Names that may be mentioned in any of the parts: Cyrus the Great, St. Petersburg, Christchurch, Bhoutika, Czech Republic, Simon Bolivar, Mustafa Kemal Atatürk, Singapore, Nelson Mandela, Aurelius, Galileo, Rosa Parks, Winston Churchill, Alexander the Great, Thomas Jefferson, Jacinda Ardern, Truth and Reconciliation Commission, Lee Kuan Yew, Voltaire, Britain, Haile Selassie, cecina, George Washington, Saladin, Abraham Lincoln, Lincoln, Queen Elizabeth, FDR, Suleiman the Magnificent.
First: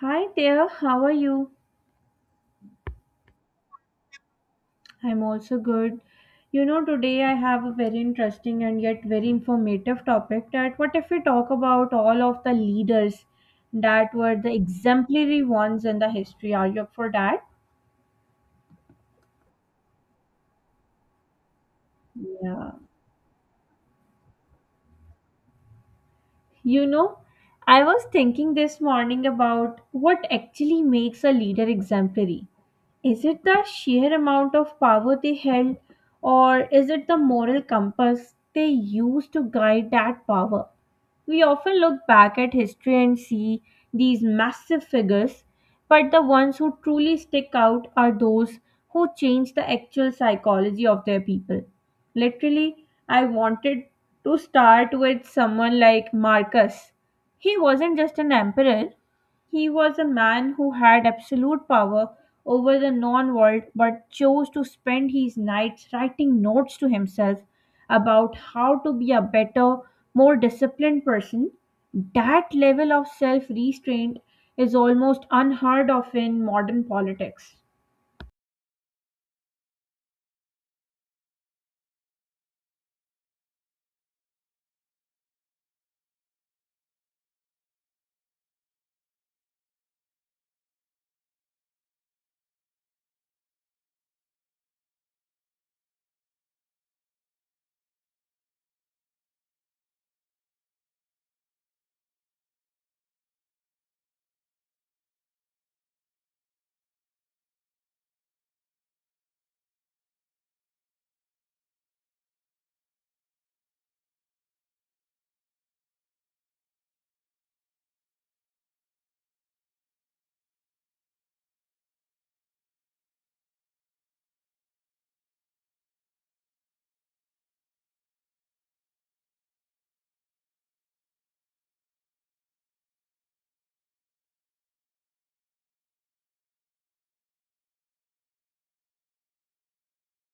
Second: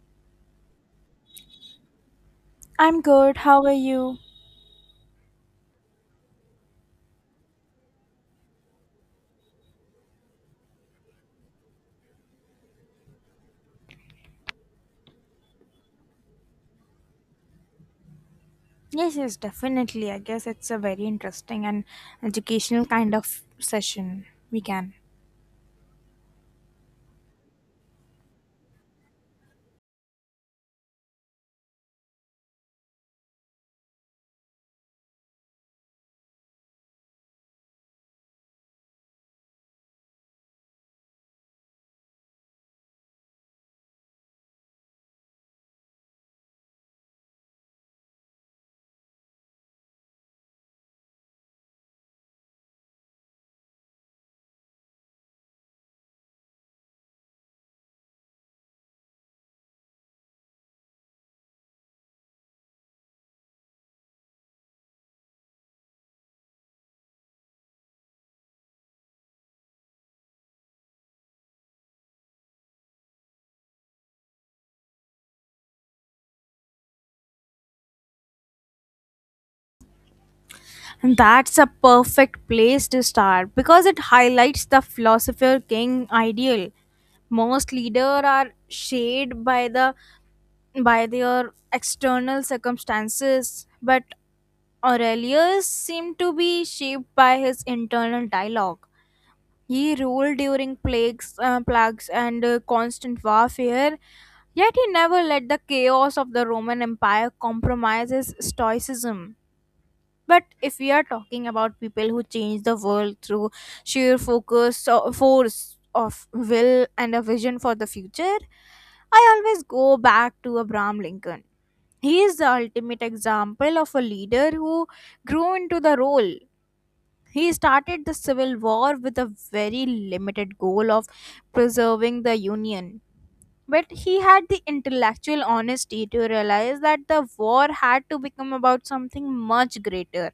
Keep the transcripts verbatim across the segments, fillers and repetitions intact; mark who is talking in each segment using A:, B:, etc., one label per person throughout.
A: Hi there, how are you?
B: I'm good. How are you?
A: I'm also good. You know, today I have a very interesting and yet very informative topic that what if we talk about all of the leaders that were the exemplary ones in the history? Are you up for that?
B: Yes, yes, definitely. I guess it's a very interesting and
A: Yeah.
B: educational kind of session. We can.
A: You know, I was thinking this morning about what actually makes a leader exemplary. Is it the sheer amount of power they held, or is it the moral compass they used to guide that power? We often look back at history and see these massive figures, but the ones who truly stick out are those who change the actual psychology of their people. Literally, I wanted to start with someone like Marcus. He wasn't just an emperor, he was a man who had absolute power over the known world but chose to spend his nights writing notes to himself about how to be a better, more disciplined person. That level of self restraint is almost unheard of in modern politics.
B: And that's a perfect place to start because it highlights the philosopher king ideal. Most leaders are shaped by the by their external circumstances, but Aurelius seemed to be shaped by his internal dialogue. He ruled during plagues, uh, plagues and uh, constant warfare, yet he never let the chaos of the Roman Empire compromise his stoicism. But if we are talking about people who change the world through sheer focus or force of will and a vision for the future, I always go back to Abraham Lincoln. He is the ultimate example of a leader who grew into the role. He started the Civil War with a very limited goal of preserving the Union. But he had the intellectual honesty to realize that the war had to become about something much greater,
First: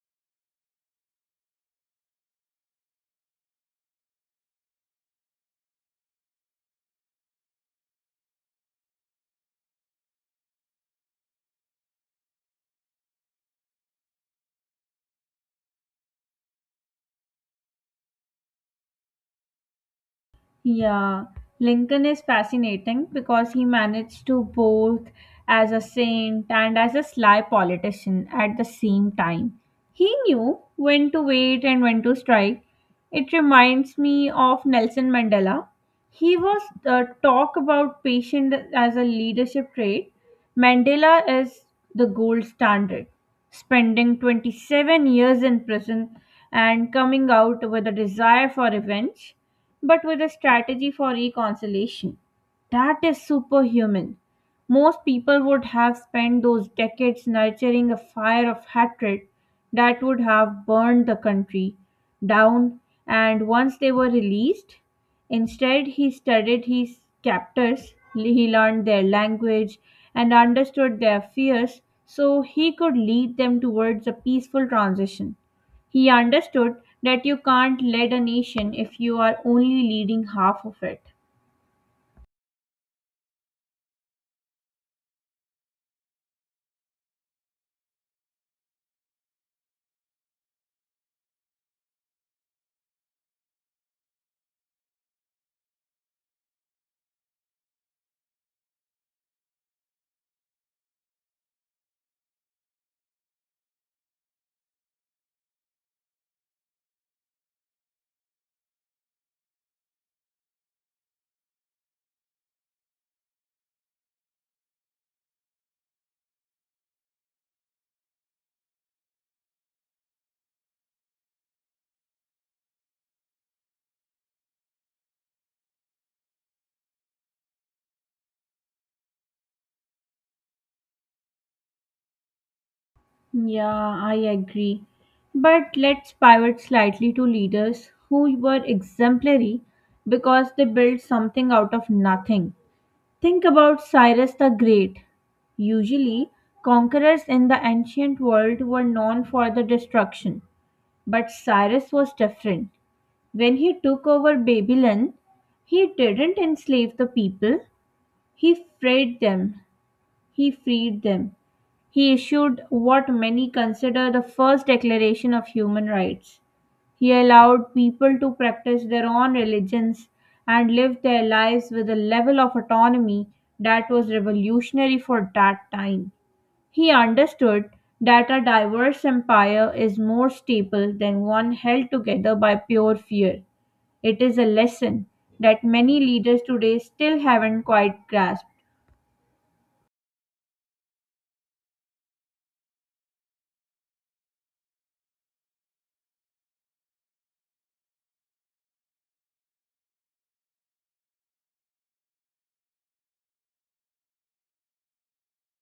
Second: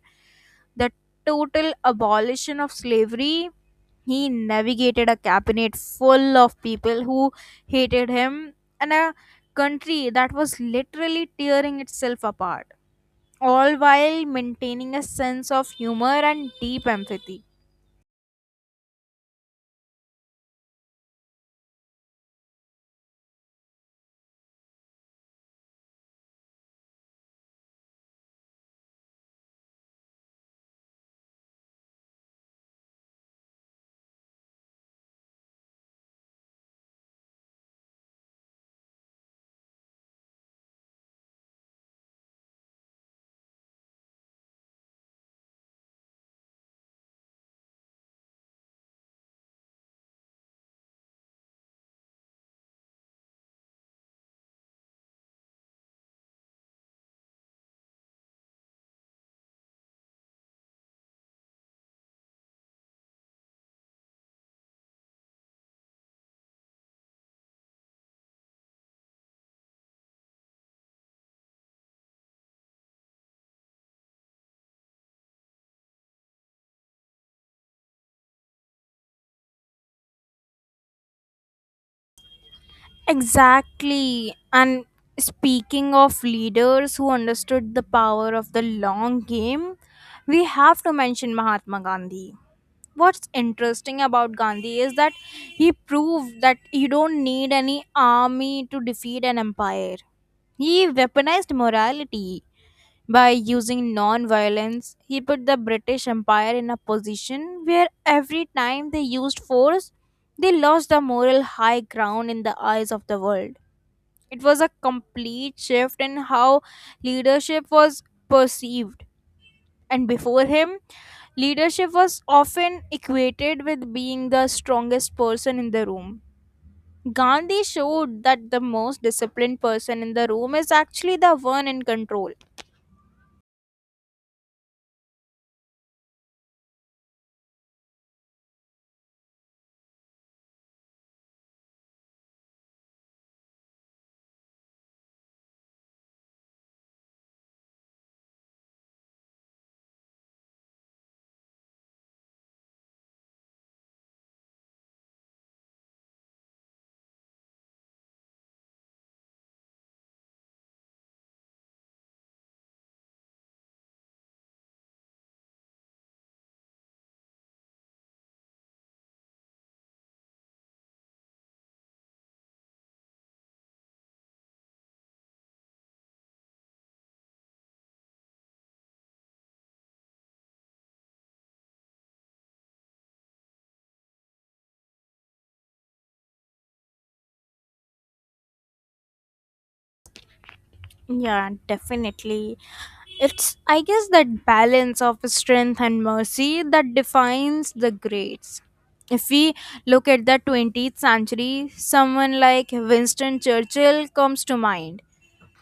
B: the total abolition of slavery. He navigated a cabinet full of people who hated him and a country that was literally tearing itself apart, all while maintaining a sense of humor and deep empathy.
A: Yeah, Lincoln is fascinating because he managed to both as a saint and as a sly politician at the same time. He knew when to wait and when to strike. It reminds me of Nelson Mandela. He was uh, talk about patient as a leadership trait. Mandela is the gold standard, spending twenty-seven years in prison and coming out with a desire for revenge but with a strategy for reconciliation. That is superhuman. Most people would have spent those decades nurturing a fire of hatred that would have burned the country down, and once they were released, instead he studied his captors, he learned their language, and understood their fears so he could lead them towards a peaceful transition. He understood that you can't lead a nation if you are only leading half of it.
B: Exactly. And speaking of leaders who understood the power of the long game, we have to mention Mahatma Gandhi. What's interesting about Gandhi is that he proved that you don't need any army to defeat an empire. He weaponized morality by using non violence. He put the British Empire in a position where every time they used force, they lost the moral high ground in the eyes of the world. It was a complete shift in how leadership was perceived. And before him, leadership was often equated with being the strongest person in the room. Gandhi showed that the most disciplined person in the room is actually the one in control.
A: Yeah, I agree. But let's pivot slightly to leaders who were exemplary because they built something out of nothing. Think about Cyrus the Great. Usually, conquerors in the ancient world were known for the destruction, but Cyrus was different. When he took over Babylon, he didn't enslave the people. He freed them. He freed them. He issued what many consider the first declaration of human rights. He allowed people to practice their own religions and live their lives with a level of autonomy that was revolutionary for that time. He understood that a diverse empire is more stable than one held together by pure fear. It is a lesson that many leaders today still haven't quite grasped.
B: Yeah, definitely. It's, I guess, that balance of strength and mercy that defines the greats. If we look at the twentieth century, someone like Winston Churchill comes to mind,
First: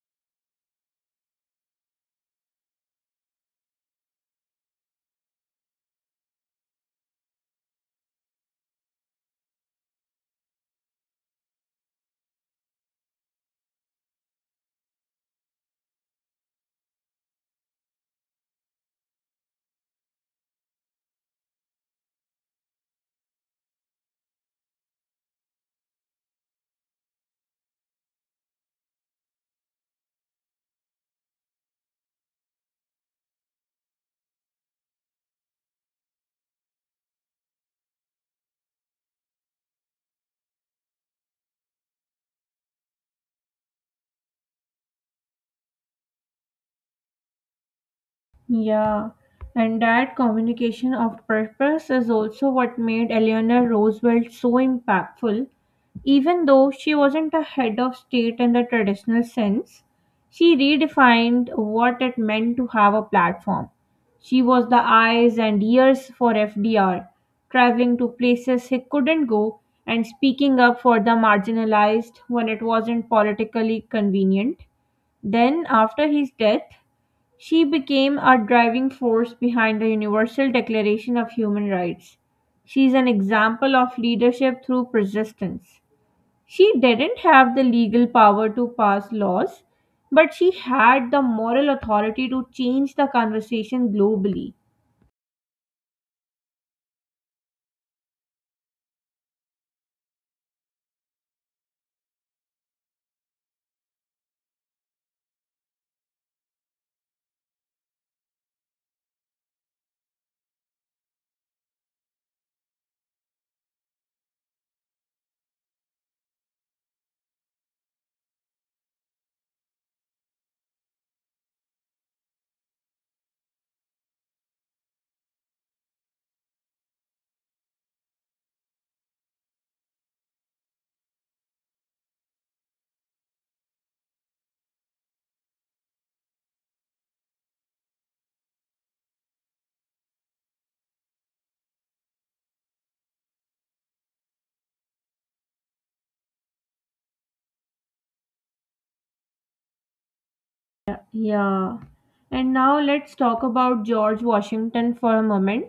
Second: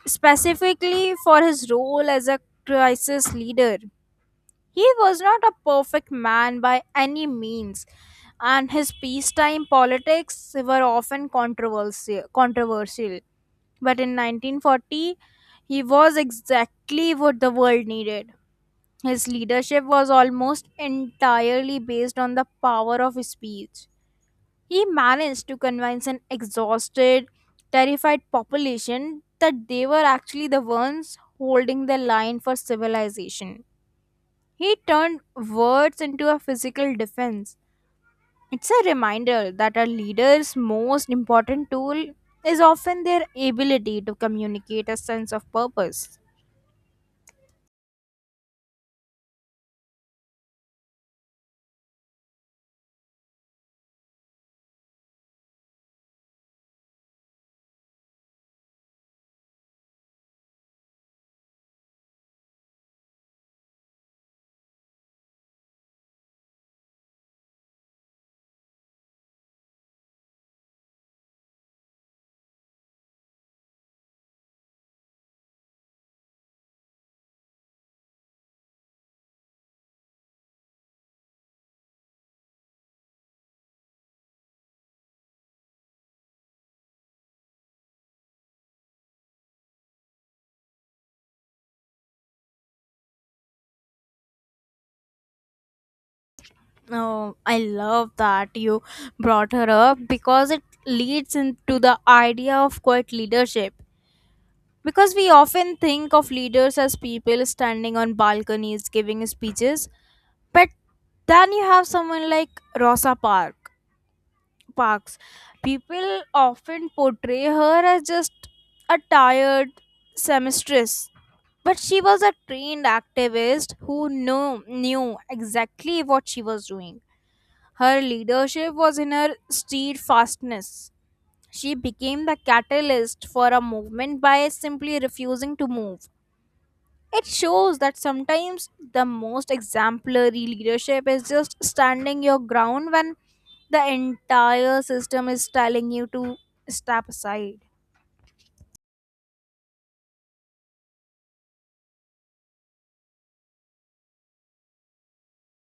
B: specifically for his role as a crisis leader. He was not a perfect man by any means, and his peacetime politics were often controversial. controversial. But in nineteen forty, he was exactly what the world needed. His leadership was almost entirely based on the power of speech. He managed to convince an exhausted, terrified population that they were actually the ones holding the line for civilization. He turned words into a physical defense. It's a reminder that a leader's most important tool is often their ability to communicate a sense of purpose.
A: Yeah, and that communication of purpose is also what made Eleanor Roosevelt so impactful. Even though she wasn't a head of state in the traditional sense, she redefined what it meant to have a platform. She was the eyes and ears for F D R, traveling to places he couldn't go and speaking up for the marginalized when it wasn't politically convenient. Then, after his death, she became a driving force behind the Universal Declaration of Human Rights. She is an example of leadership through persistence. She didn't have the legal power to pass laws, but she had the moral authority to change the conversation globally.
B: Oh, I love that you brought her up because it leads into the idea of quiet leadership. Because we often think of leaders as people standing on balconies giving speeches, but then you have someone like Rosa Park Parks. People often portray her as just a tired seamstress, but she was a trained activist who knew, knew exactly what she was doing. Her leadership was in her steadfastness. She became the catalyst for a movement by simply refusing to move. It shows that sometimes the most exemplary leadership is just standing your ground when the entire system is telling you to step aside.
A: Yeah. And now let's talk about George Washington for a moment.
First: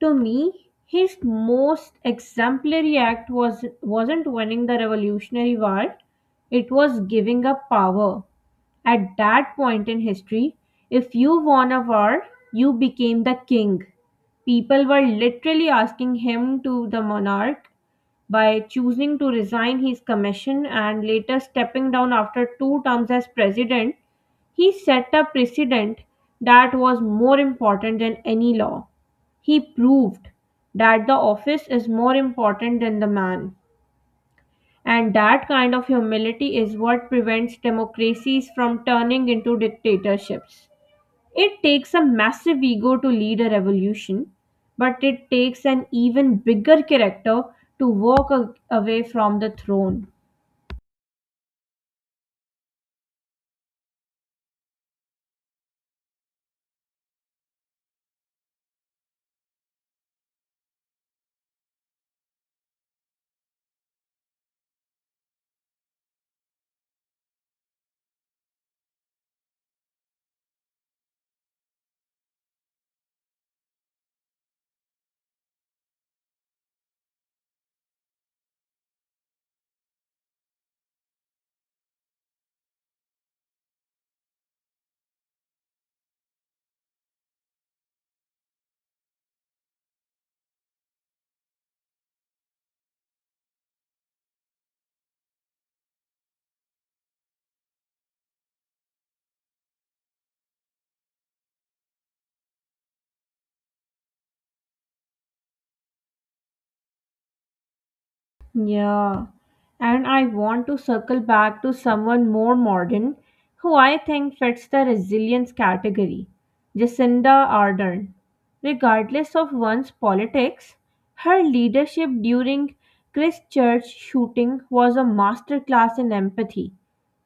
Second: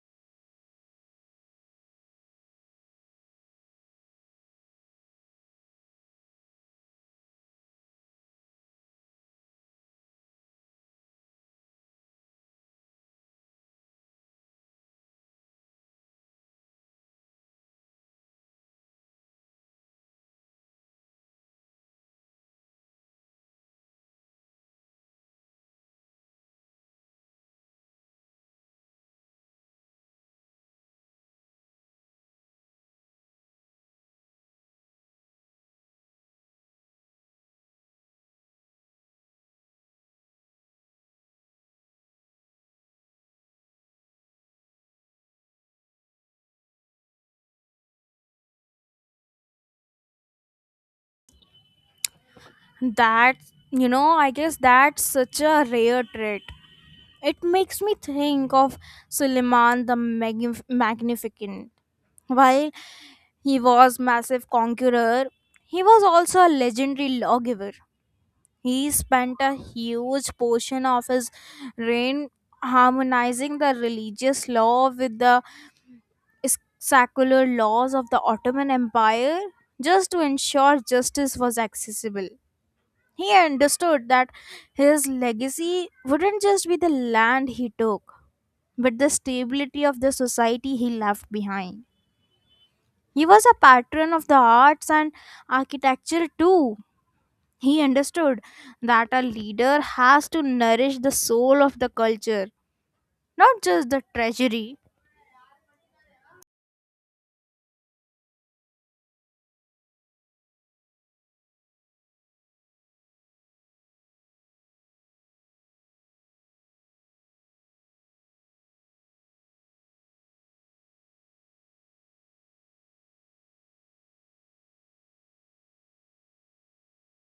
A: To me, his most exemplary act was wasn't winning the Revolutionary War, it was giving up power. At that point in history, if you won a war, you became the king. People were literally asking him to the monarch by choosing to resign his commission and later stepping down after two terms as president. He set a precedent that was more important than any law. He proved that the office is more important than the man, and that kind of humility is what prevents democracies from turning into dictatorships. It takes a massive ego to lead a revolution, but it takes an even bigger character to walk a- away from the throne.
B: That, you know, I guess that's such a rare trait. It makes me think of Suleiman the Magnif- Magnificent. While he was massive conqueror. He was also a legendary lawgiver. He spent a huge portion of his reign harmonizing the religious law with the s- secular laws of the Ottoman Empire just to ensure justice was accessible. He understood that his legacy wouldn't just be the land he took, but the stability of the society he left behind. He was a patron of the arts and architecture too. He understood that a leader has to nourish the soul of the culture, not just the treasury.
A: Yeah, and I want to circle back to someone more modern who I think fits the resilience category, Jacinda Ardern. Regardless of one's politics, her leadership during Christchurch shooting was a masterclass in empathy.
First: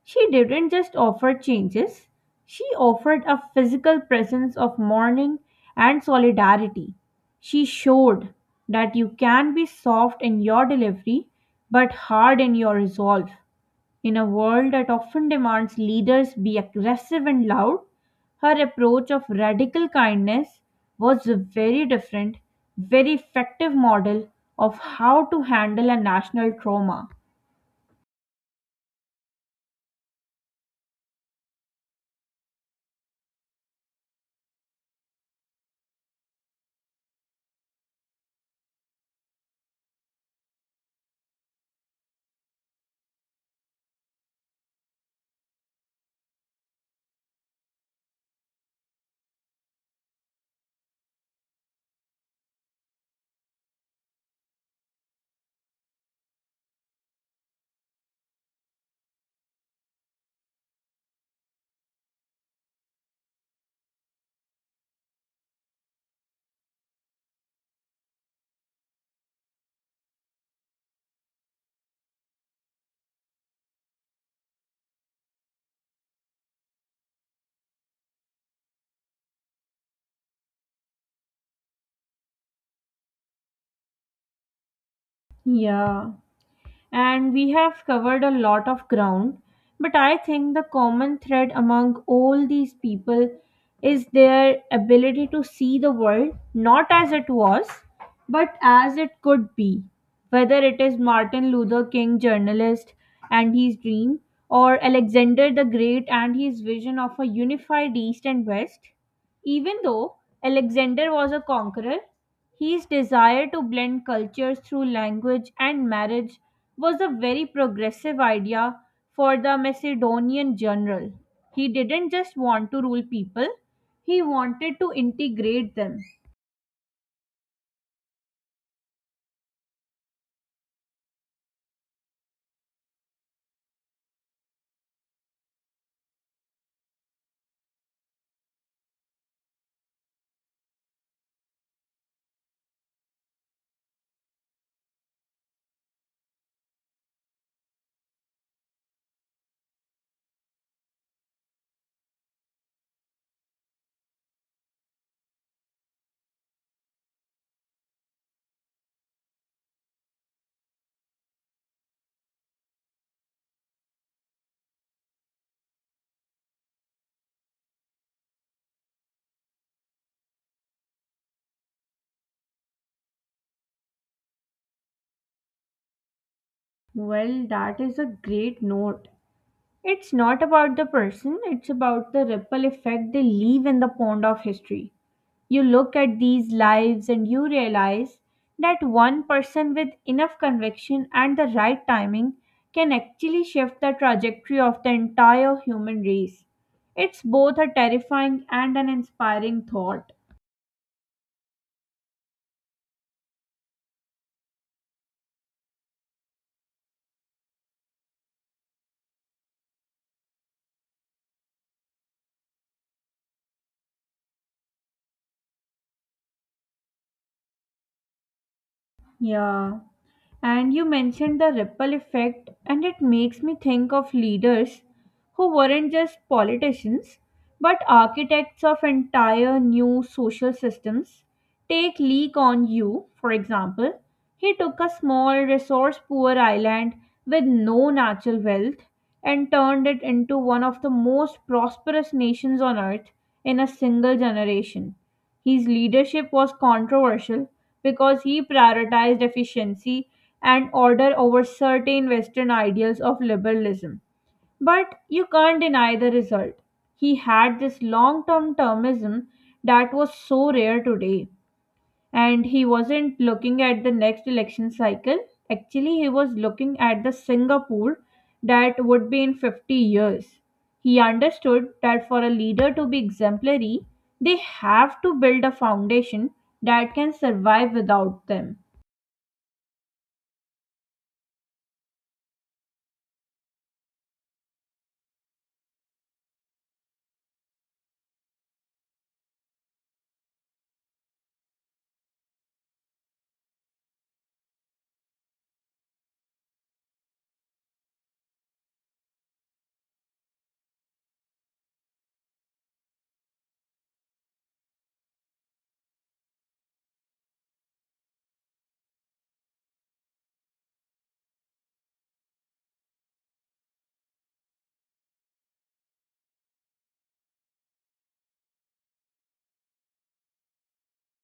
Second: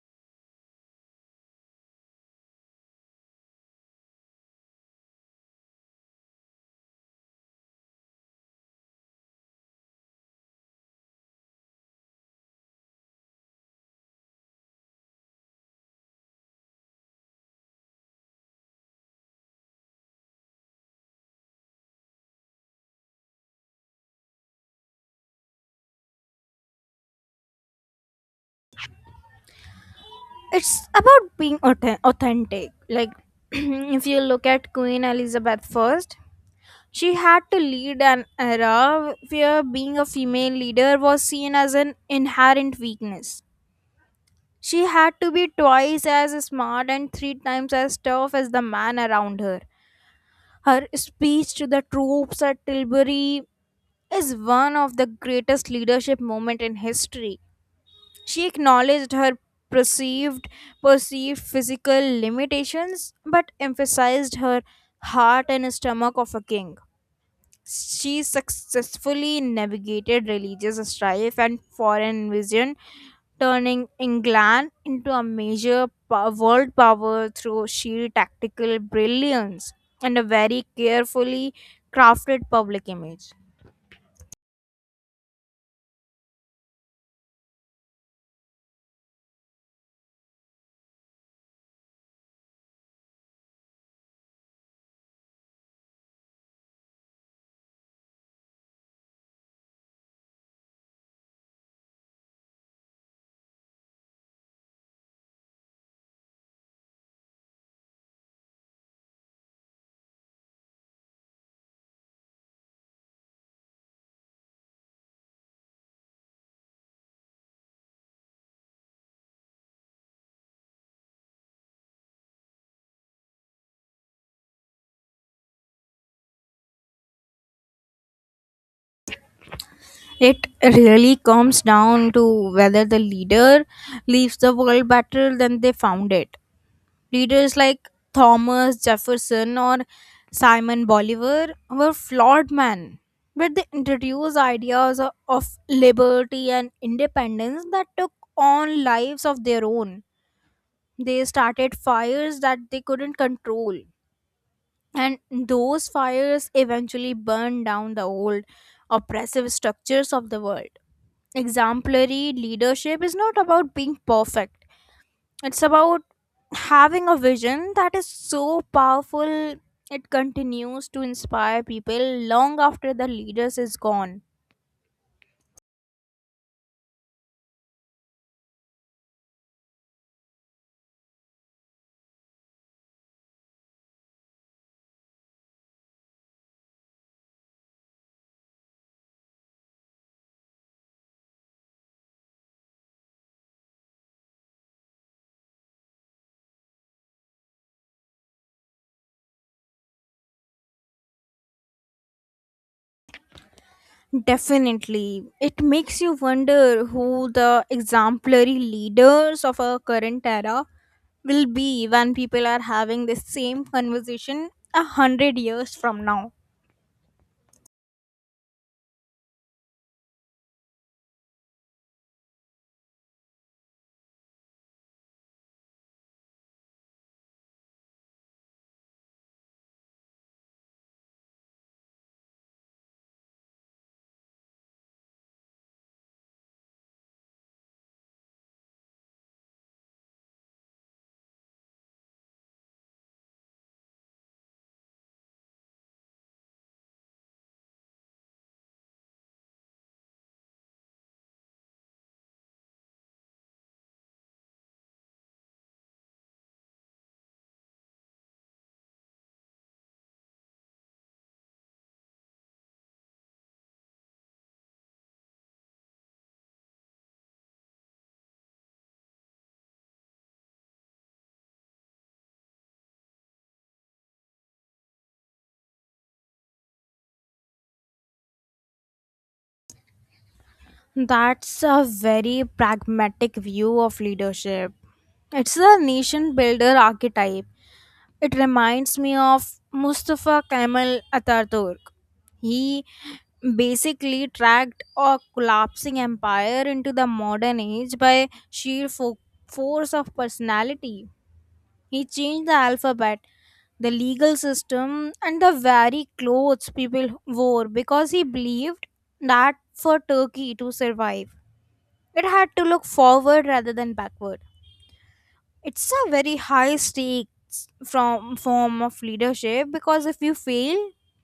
A: She didn't just offer changes, she offered a physical presence of mourning and solidarity. She showed that you can be soft in your delivery but hard in your resolve. In a world that often demands leaders be aggressive and loud, her approach of radical kindness was a very different, very effective model of how to handle a national trauma.
B: It's about being authen- authentic. Like, if you look at Queen Elizabeth first, she had to lead an era where being a female leader was seen as an inherent weakness. She had to be twice as smart and three times as tough as the man around her. Her speech to the troops at Tilbury is one of the greatest leadership moments in history. She acknowledged her perceived perceived physical limitations but emphasized her heart and stomach of a king. She successfully navigated religious strife and foreign invasion, turning England into a major po- world power through sheer tactical brilliance and a very carefully crafted public image.
A: Yeah, and we have covered a lot of ground. But I think the common thread among all these people is their ability to see the world not as it was, but as it could be. Whether it is Martin Luther King, journalist, and his dream, or Alexander the Great and his vision of a unified East and West, even though Alexander was a conqueror, his desire to blend cultures through language and marriage was a very progressive idea for the Macedonian general. He didn't just want to rule people, he wanted to integrate them.
B: It really comes down to whether the leader leaves the world better than they found it. Leaders like Thomas Jefferson or Simon Bolivar were flawed men, but they introduced ideas o- of liberty and independence that took on lives of their own. They started fires that they couldn't control. And those fires eventually burned down the old oppressive structures of the world. Exemplary leadership is not about being perfect, it's about having a vision that is so powerful it continues to inspire people long after the leaders is gone.
A: Well, that is a great note. It's not about the person, it's about the ripple effect they leave in the pond of history. You look at these lives and you realize that one person with enough conviction and the right timing can actually shift the trajectory of the entire human race. It's both a terrifying and an inspiring thought.
B: Definitely, it makes you wonder who the exemplary leaders of our current era will be when people are having the same conversation a hundred years from now.
A: Yeah. And you mentioned the ripple effect, and it makes me think of leaders who weren't just politicians but architects of entire new social systems. Take Lee Kuan Yew, for example. He took a small, resource poor island with no natural wealth and turned it into one of the most prosperous nations on earth in a single generation. His leadership was controversial because he prioritized efficiency and order over certain Western ideals of liberalism. But you can't deny the result. He had this long term termism that was so rare today, and he wasn't looking at the next election cycle. Actually, he was looking at the Singapore that would be in fifty years. He understood that for a leader to be exemplary, they have to build a foundation that can survive without them.
B: That's a very pragmatic view of leadership. It's the nation builder archetype. It reminds me of Mustafa Kemal Atatürk. He basically tracked a collapsing empire into the modern age by sheer fo- force of personality. He changed the alphabet, the legal system, and the very clothes people wore because he believed that for Turkey to survive, it had to look forward rather than backward. It's a very high stakes from form of leadership because if you fail,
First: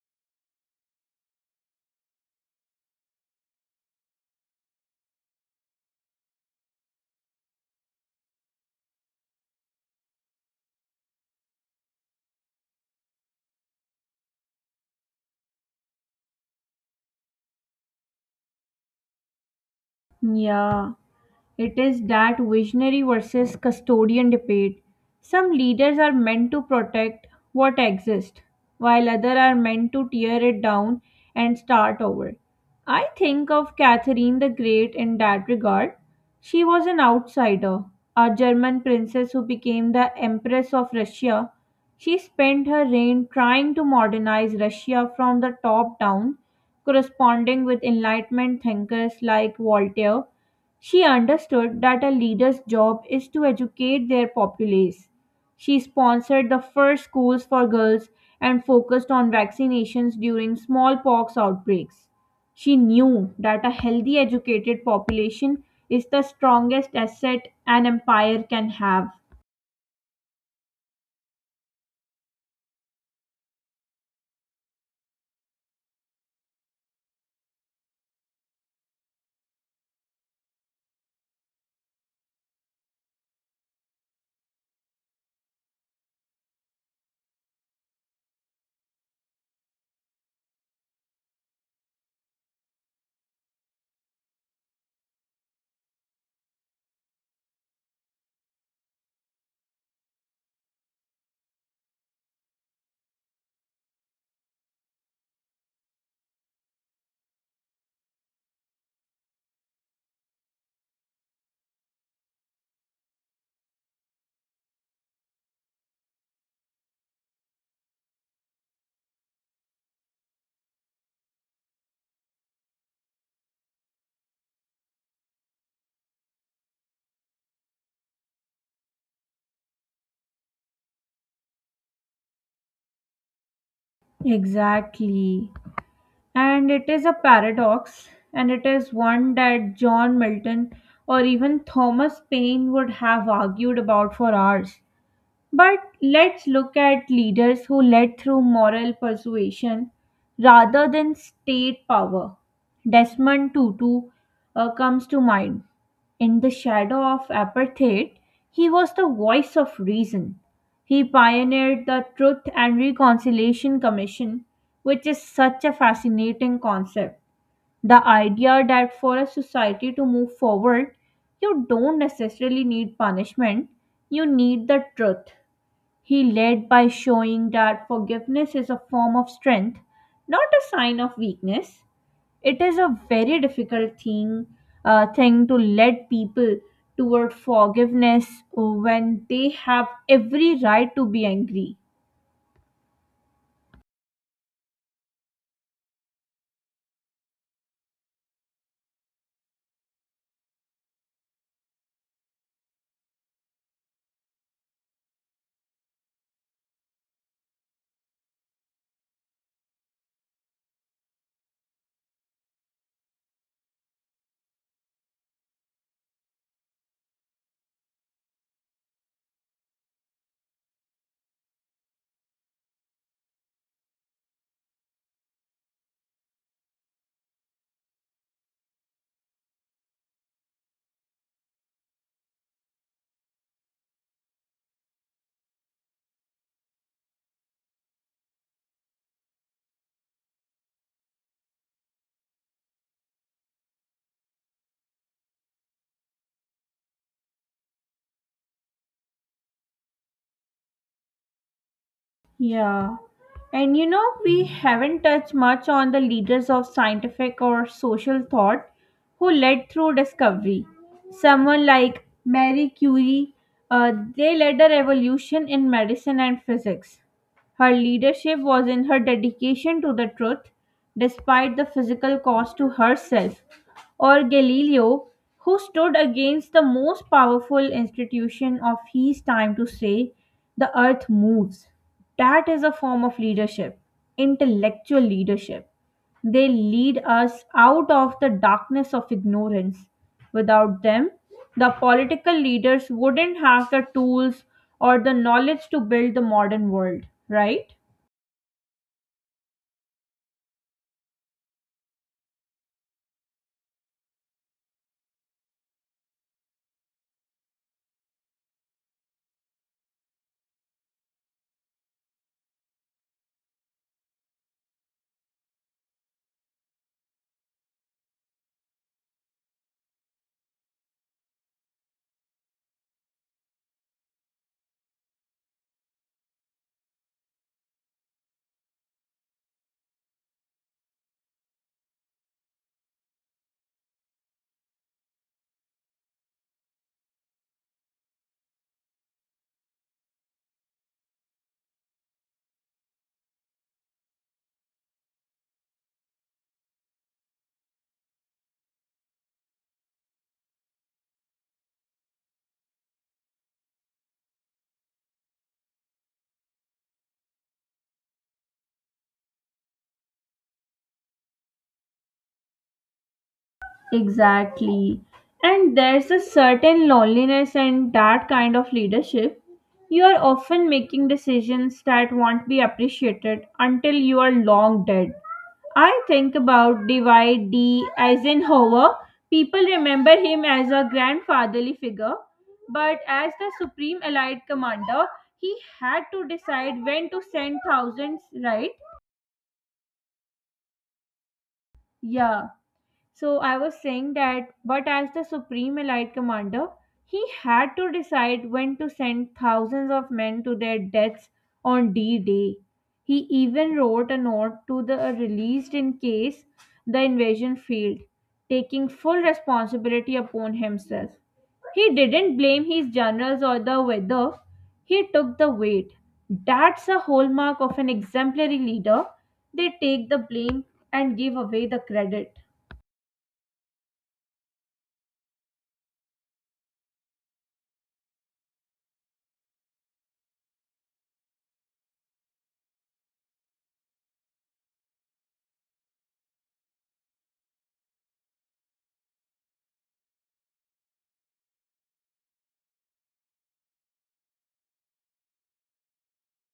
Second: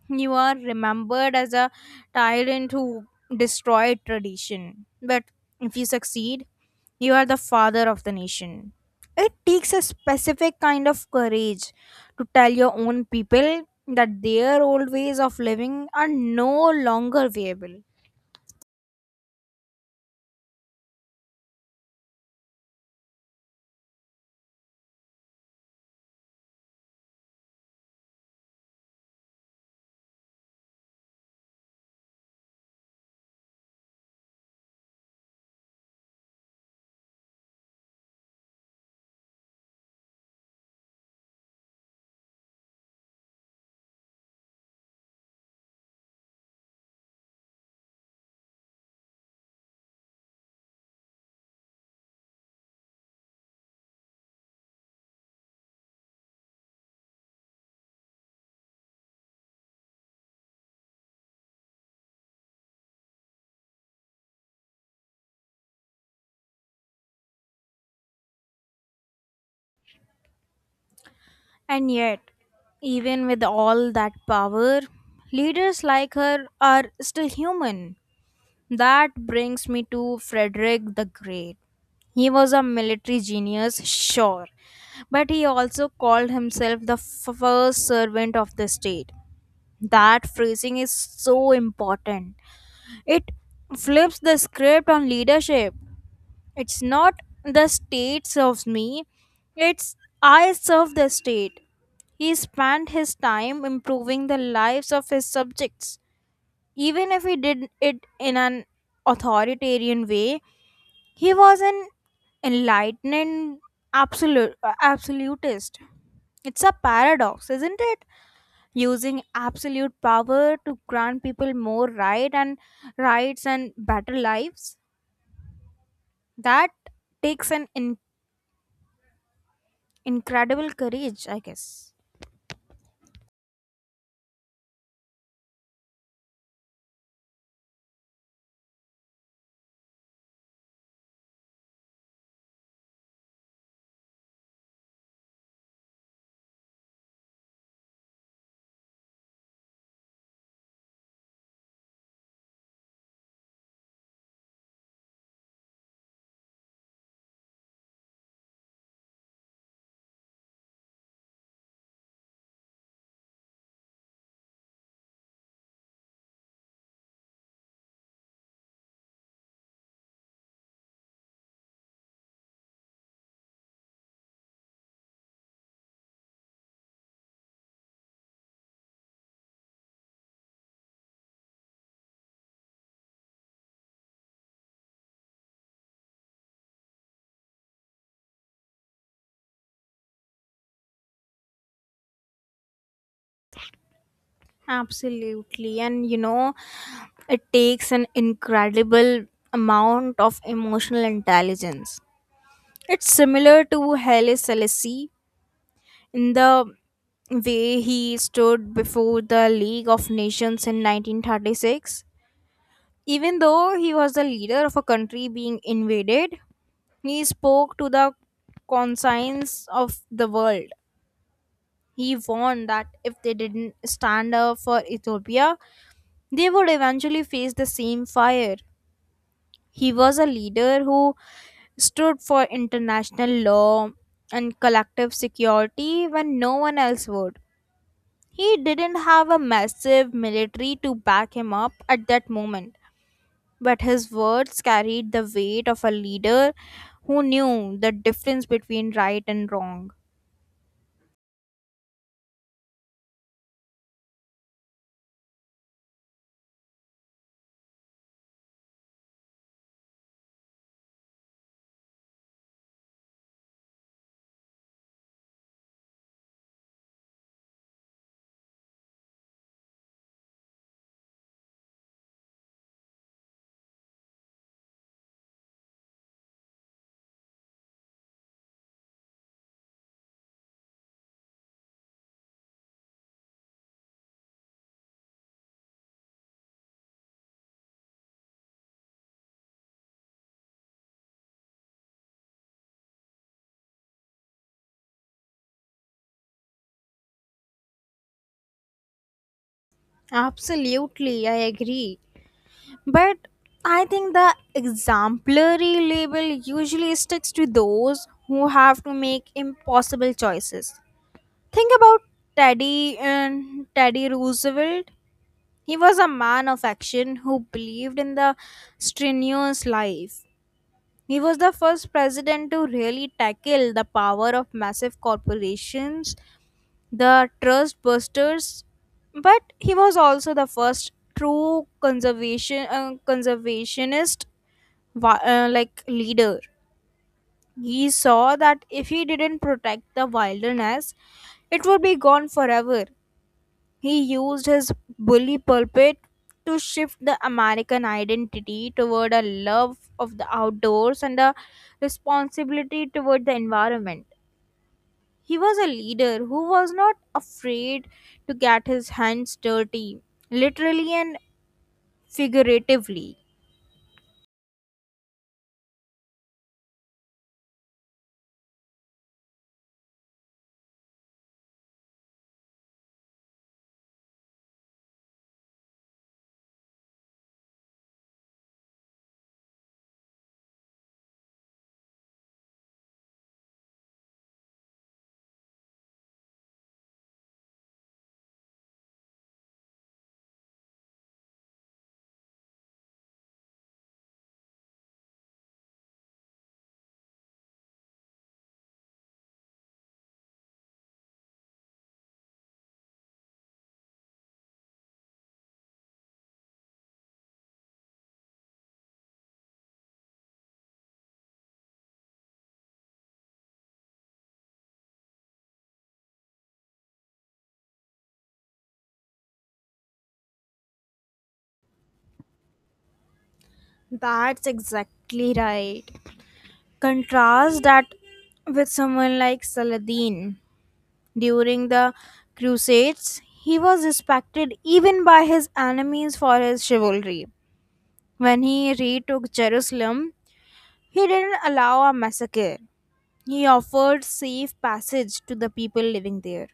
B: you are remembered as a tyrant who destroyed tradition. But if you succeed, you are the father of the nation. It takes a specific kind of courage to tell your own people that their old ways of living are no longer viable.
A: Yeah. It is that visionary versus custodian debate. Some leaders are meant to protect what exists, while others are meant to tear it down and start over. I think of Catherine the Great in that regard. She was an outsider, a German princess who became the Empress of Russia. She spent her reign trying to modernize Russia from the top down, corresponding with Enlightenment thinkers like Voltaire. She understood that a leader's job is to educate their populace. She sponsored the first schools for girls and focused on vaccinations during smallpox outbreaks. She knew that a healthy, educated population is the strongest asset an empire can have.
B: And yet, even with all that power, leaders like her are still human. That brings me to Frederick the Great. He was a military genius, sure, but he also called himself the f- first servant of the state. That phrasing is so important. It flips the script on leadership. It's not the state serves me, it's I serve the state. He spent his time improving the lives of his subjects. Even if he did it in an authoritarian way, he was an enlightened absolute absolutist. It's a paradox, isn't it? Using absolute power to grant people more right and rights and better lives, that takes an in- incredible courage, I guess.
A: Exactly. And it is a paradox, and it is one that John Milton or even Thomas Paine would have argued about for hours. But let's look at leaders who led through moral persuasion rather than state power. Desmond Tutu uh, comes to mind. In the shadow of apartheid, he was the voice of reason. He pioneered the Truth and Reconciliation Commission, which is such a fascinating concept. The idea that for a society to move forward, you don't necessarily need punishment, you need the truth. He led by showing that forgiveness is a form of strength, not a sign of weakness. It is a very difficult thing, uh, thing to lead people toward forgiveness when they have every right to be angry.
B: Absolutely. And you know, it takes an incredible amount of emotional intelligence. It's similar to Haile Selassie in the way he stood before the League of Nations in nineteen thirty-six. Even though he was the leader of a country being invaded, he spoke to the conscience of the world. He warned that if they didn't stand up for Ethiopia, they would eventually face the same fire. He was a leader who stood for international law and collective security when no one else would. He didn't have a massive military to back him up at that moment, but his words carried the weight of a leader who knew the difference between right and wrong.
A: Yeah. And you know, we haven't touched much on the leaders of scientific or social thought who led through discovery. Someone like Marie Curie, uh, they led a revolution in medicine and physics. Her leadership was in her dedication to the truth, despite the physical cost to herself. Or Galileo, who stood against the most powerful institution of his time to say, "The earth moves." That is a form of leadership, intellectual leadership. They lead us out of the darkness of ignorance. Without them, the political leaders wouldn't have the tools or the knowledge to build the modern world, right?
B: Absolutely, I agree. But I think the exemplary label usually sticks to those who have to make impossible choices. Think about Teddy and Teddy Roosevelt. He was a man of action who believed in the strenuous life. He was the first president to really tackle the power of massive corporations, the trust busters, but he was also the first true conservation uh, conservationist wi- uh, like leader. He saw that if he didn't protect the wilderness, it would be gone forever. He used his bully pulpit to shift the American identity toward a love of the outdoors and a responsibility toward the environment. He was a leader who was not afraid to get his hands dirty, literally and figuratively.
A: Exactly. And there's a certain loneliness in that kind of leadership. You are often making decisions that won't be appreciated until you are long dead. I think about Dwight D. Eisenhower. People remember him as a grandfatherly figure, but as the supreme Allied commander, he had to decide when to send thousands, right? Yeah. So I was saying that, but as the supreme Allied commander, he had to decide when to send thousands of men to their deaths on D Day. He even wrote a note to the uh, released in case the invasion failed, taking full responsibility upon himself. He didn't blame his generals or the weather, he took the weight. That's a hallmark of an exemplary leader. They take the blame and give away the credit.
B: That's exactly right. Contrast that with someone like Saladin. During the Crusades, he was respected even by his enemies for his chivalry. When he retook Jerusalem, he didn't allow a massacre. He offered safe passage to the people living there.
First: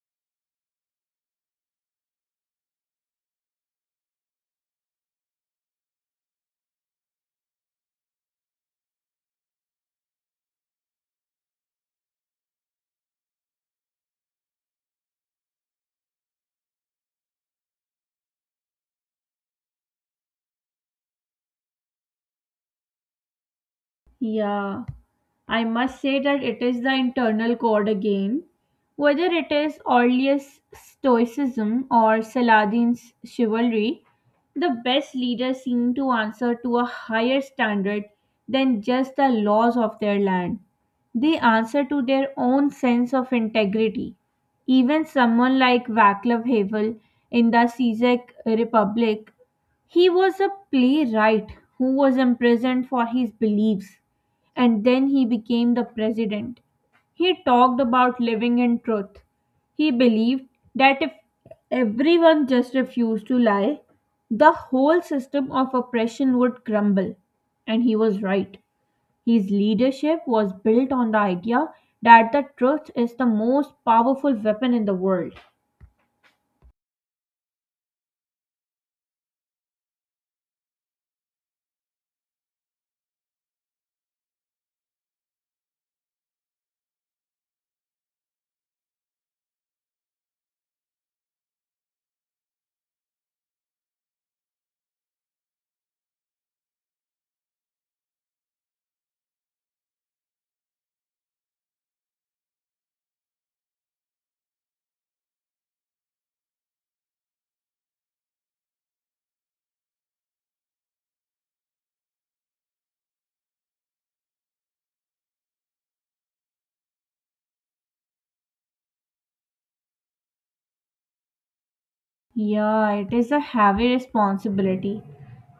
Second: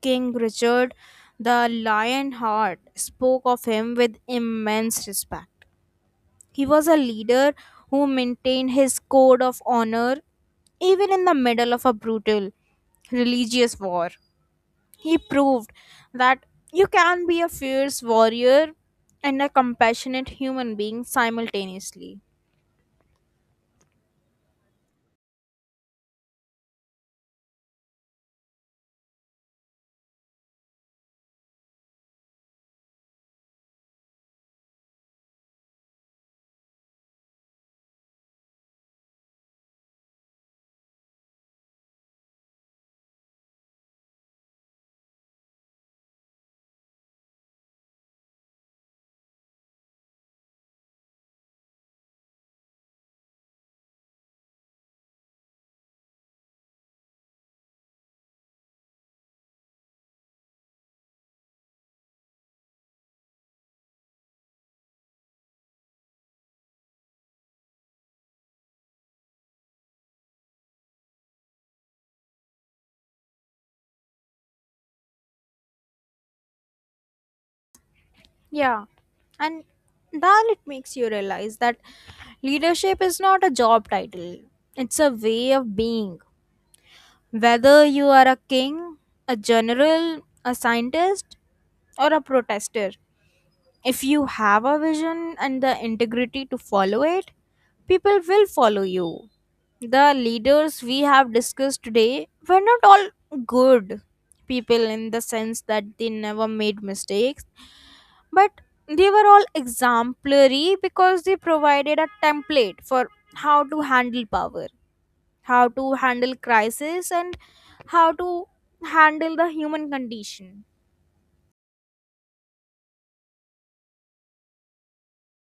B: King Richard the Lionheart spoke of him with immense respect. He was a leader who maintained his code of honor even in the middle of a brutal religious war. He proved that you can be a fierce warrior and a compassionate human being simultaneously.
A: Yeah, I must say that it is the internal chord again. Whether it is Orlius' stoicism or Saladin's chivalry, the best leaders seem to answer to a higher standard than just the laws of their land. They answer to their own sense of integrity. Even someone like Vaclav Havel in the Czech Republic, he was a playwright who was imprisoned for his beliefs and then he became the president. He talked about living in truth. He believed that if everyone just refused to lie, the whole system of oppression would crumble. And he was right. His leadership was built on the idea that the truth is the most powerful weapon in the world.
B: Yeah, and then it makes you realize that leadership is not a job title, it's a way of being. Whether you are a king, a general, a scientist, or a protester, if you have a vision and the integrity to follow it, people will follow you. The leaders we have discussed today were not all good people in the sense that they never made mistakes, but they were all exemplary because they provided a template for how to handle power, how to handle crisis, and how to handle the human condition.
A: Yeah, it is a heavy responsibility.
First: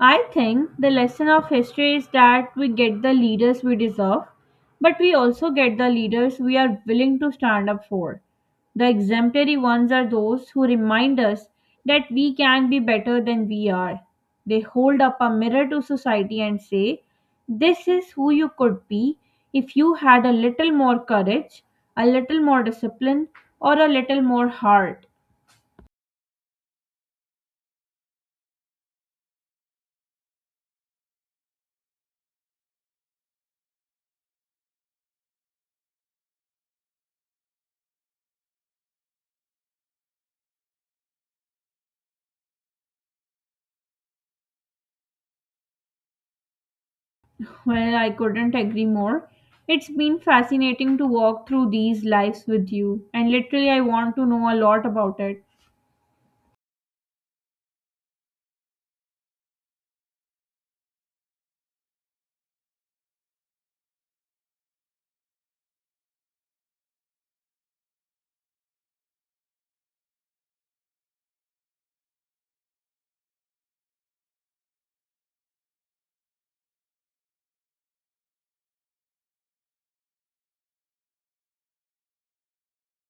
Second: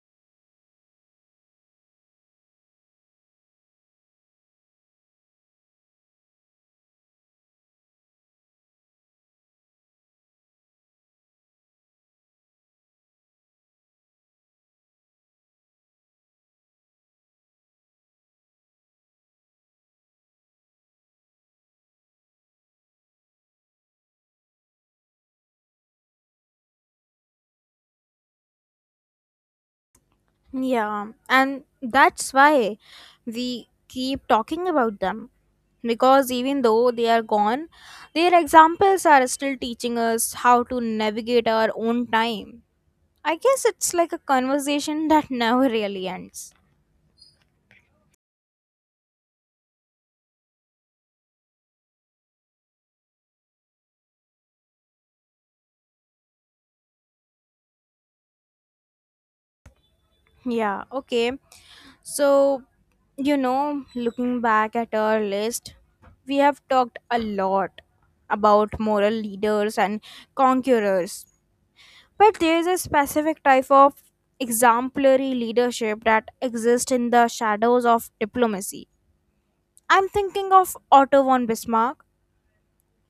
A: I think the lesson of history is that we get the leaders we deserve, but we also get the leaders we are willing to stand up for. The exemplary ones are those who remind us that we can be better than we are. They hold up a mirror to society and say, "This is who you could be if you had a little more courage, a little more discipline, or a little more heart."
B: Yeah, and that's why we keep talking about them, because even though they are gone, their examples are still teaching us how to navigate our own time. I guess it's like a conversation that never really ends.
A: Well, I couldn't agree more. It's been fascinating to walk through these lives with you, and literally, I want to know a lot about it.
B: Yeah, okay. So, you know, looking back at our list, we have talked a lot about moral leaders and conquerors. But there is a specific type of exemplary leadership that exists in the shadows of diplomacy. I'm thinking of Otto von Bismarck.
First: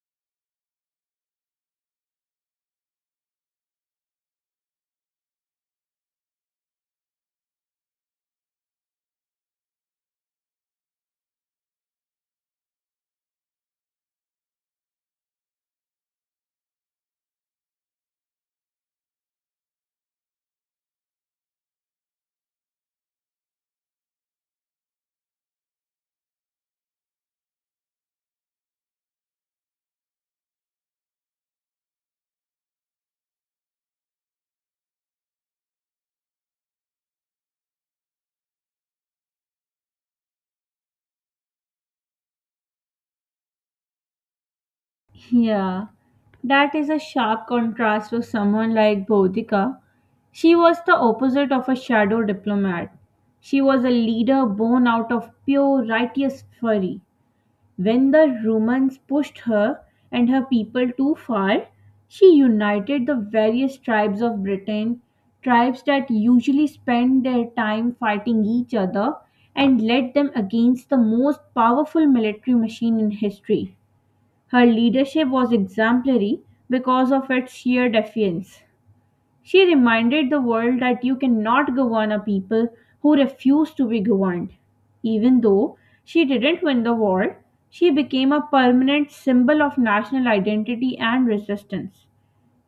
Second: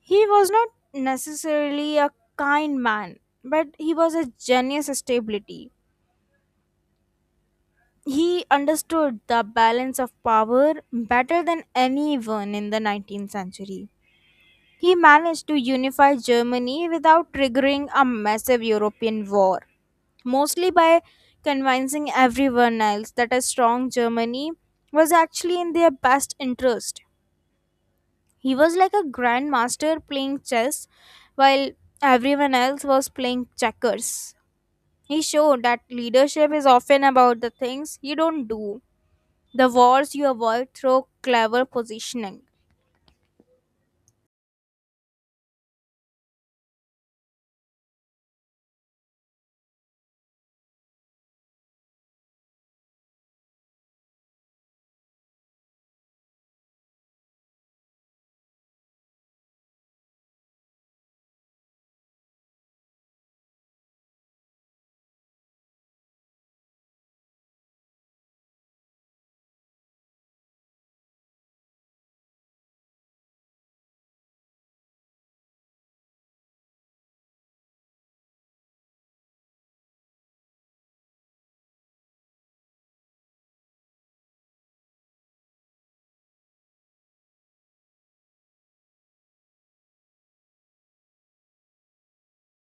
B: He was not necessarily a kind man, but he was a genius of stability. He understood the balance of power better than anyone in the nineteenth century. He managed to unify Germany without triggering a massive European war, mostly by convincing everyone else that a strong Germany was actually in their best interest. He was like a grandmaster playing chess while everyone else was playing checkers. He showed that leadership is often about the things you don't do, the wars you avoid through clever positioning.
A: Yeah, that is a sharp contrast to someone like Bhoutika. She was the opposite of a shadow diplomat. She was a leader born out of pure righteous fury. When the Romans pushed her and her people too far, she united the various tribes of Britain, tribes that usually spend their time fighting each other, and led them against the most powerful military machine in history. Her leadership was exemplary because of its sheer defiance. She reminded the world that you cannot govern a people who refuse to be governed. Even though she didn't win the war, she became a permanent symbol of national identity and resistance.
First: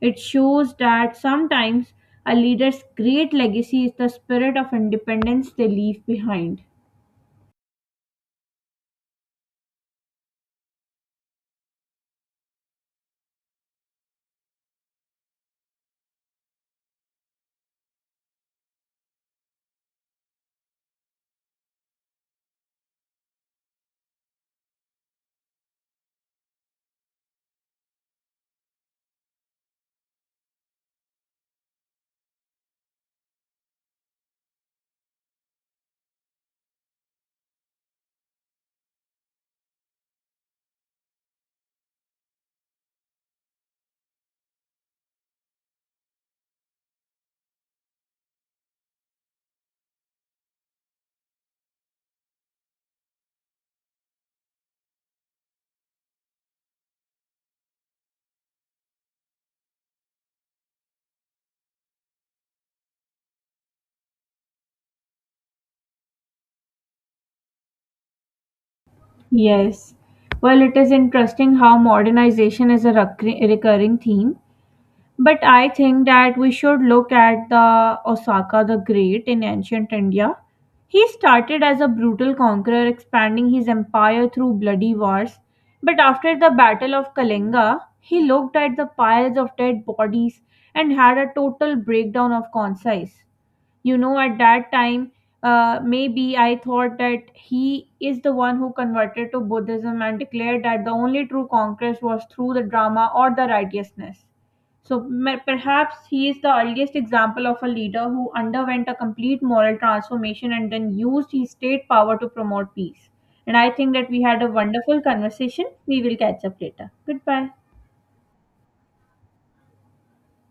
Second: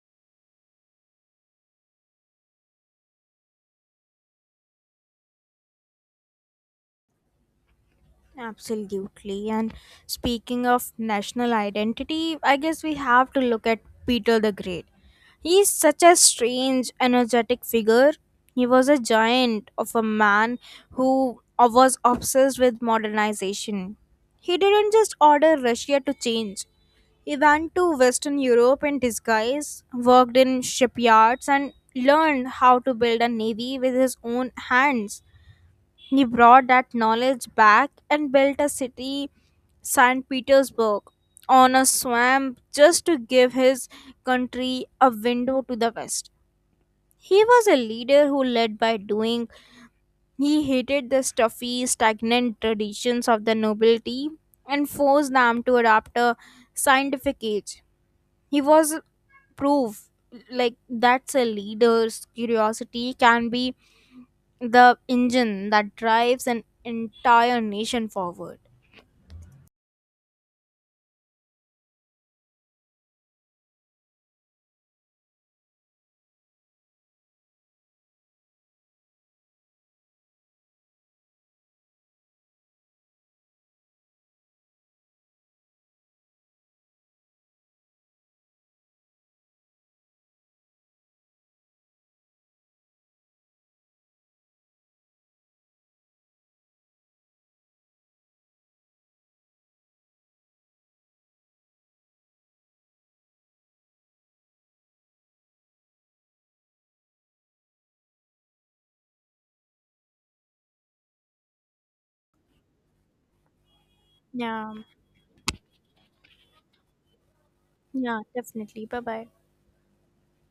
A: It shows that sometimes a leader's great legacy is the spirit of independence they leave behind.
B: Absolutely. And speaking of national identity, I guess we have to look at Peter the Great. He is such a strange energetic figure. He was a giant of a man who was obsessed with modernization. He didn't just order Russia to change. He went to western Europe in disguise, worked in shipyards, and learned how to build a navy with his own hands. He brought that knowledge back and built a city, saint Petersburg, on a swamp just to give his country a window to the West. He was a leader who led by doing. He hated the stuffy, stagnant traditions of the nobility and forced them to adopt a scientific age. He was proof, like, that's a leader's curiosity can be the engine that drives an entire nation forward.
A: Yes. Well, it is interesting how modernization is a recur- recurring theme. But I think that we should look at the Osaka the Great in ancient India. He started as a brutal conqueror, expanding his empire through bloody wars. But after the Battle of Kalinga, he looked at the piles of dead bodies and had a total breakdown of conscience. You know, at that time, uh, maybe I thought that he is the one who converted to Buddhism and declared that the only true conquest was through the drama or the righteousness. So ma- perhaps he is the earliest example of a leader who underwent a complete moral transformation and then used his state power to promote peace. And I think that we had a
B: Yeah,
A: wonderful conversation. We will catch up later. Goodbye.
B: yeah, definitely. Bye bye.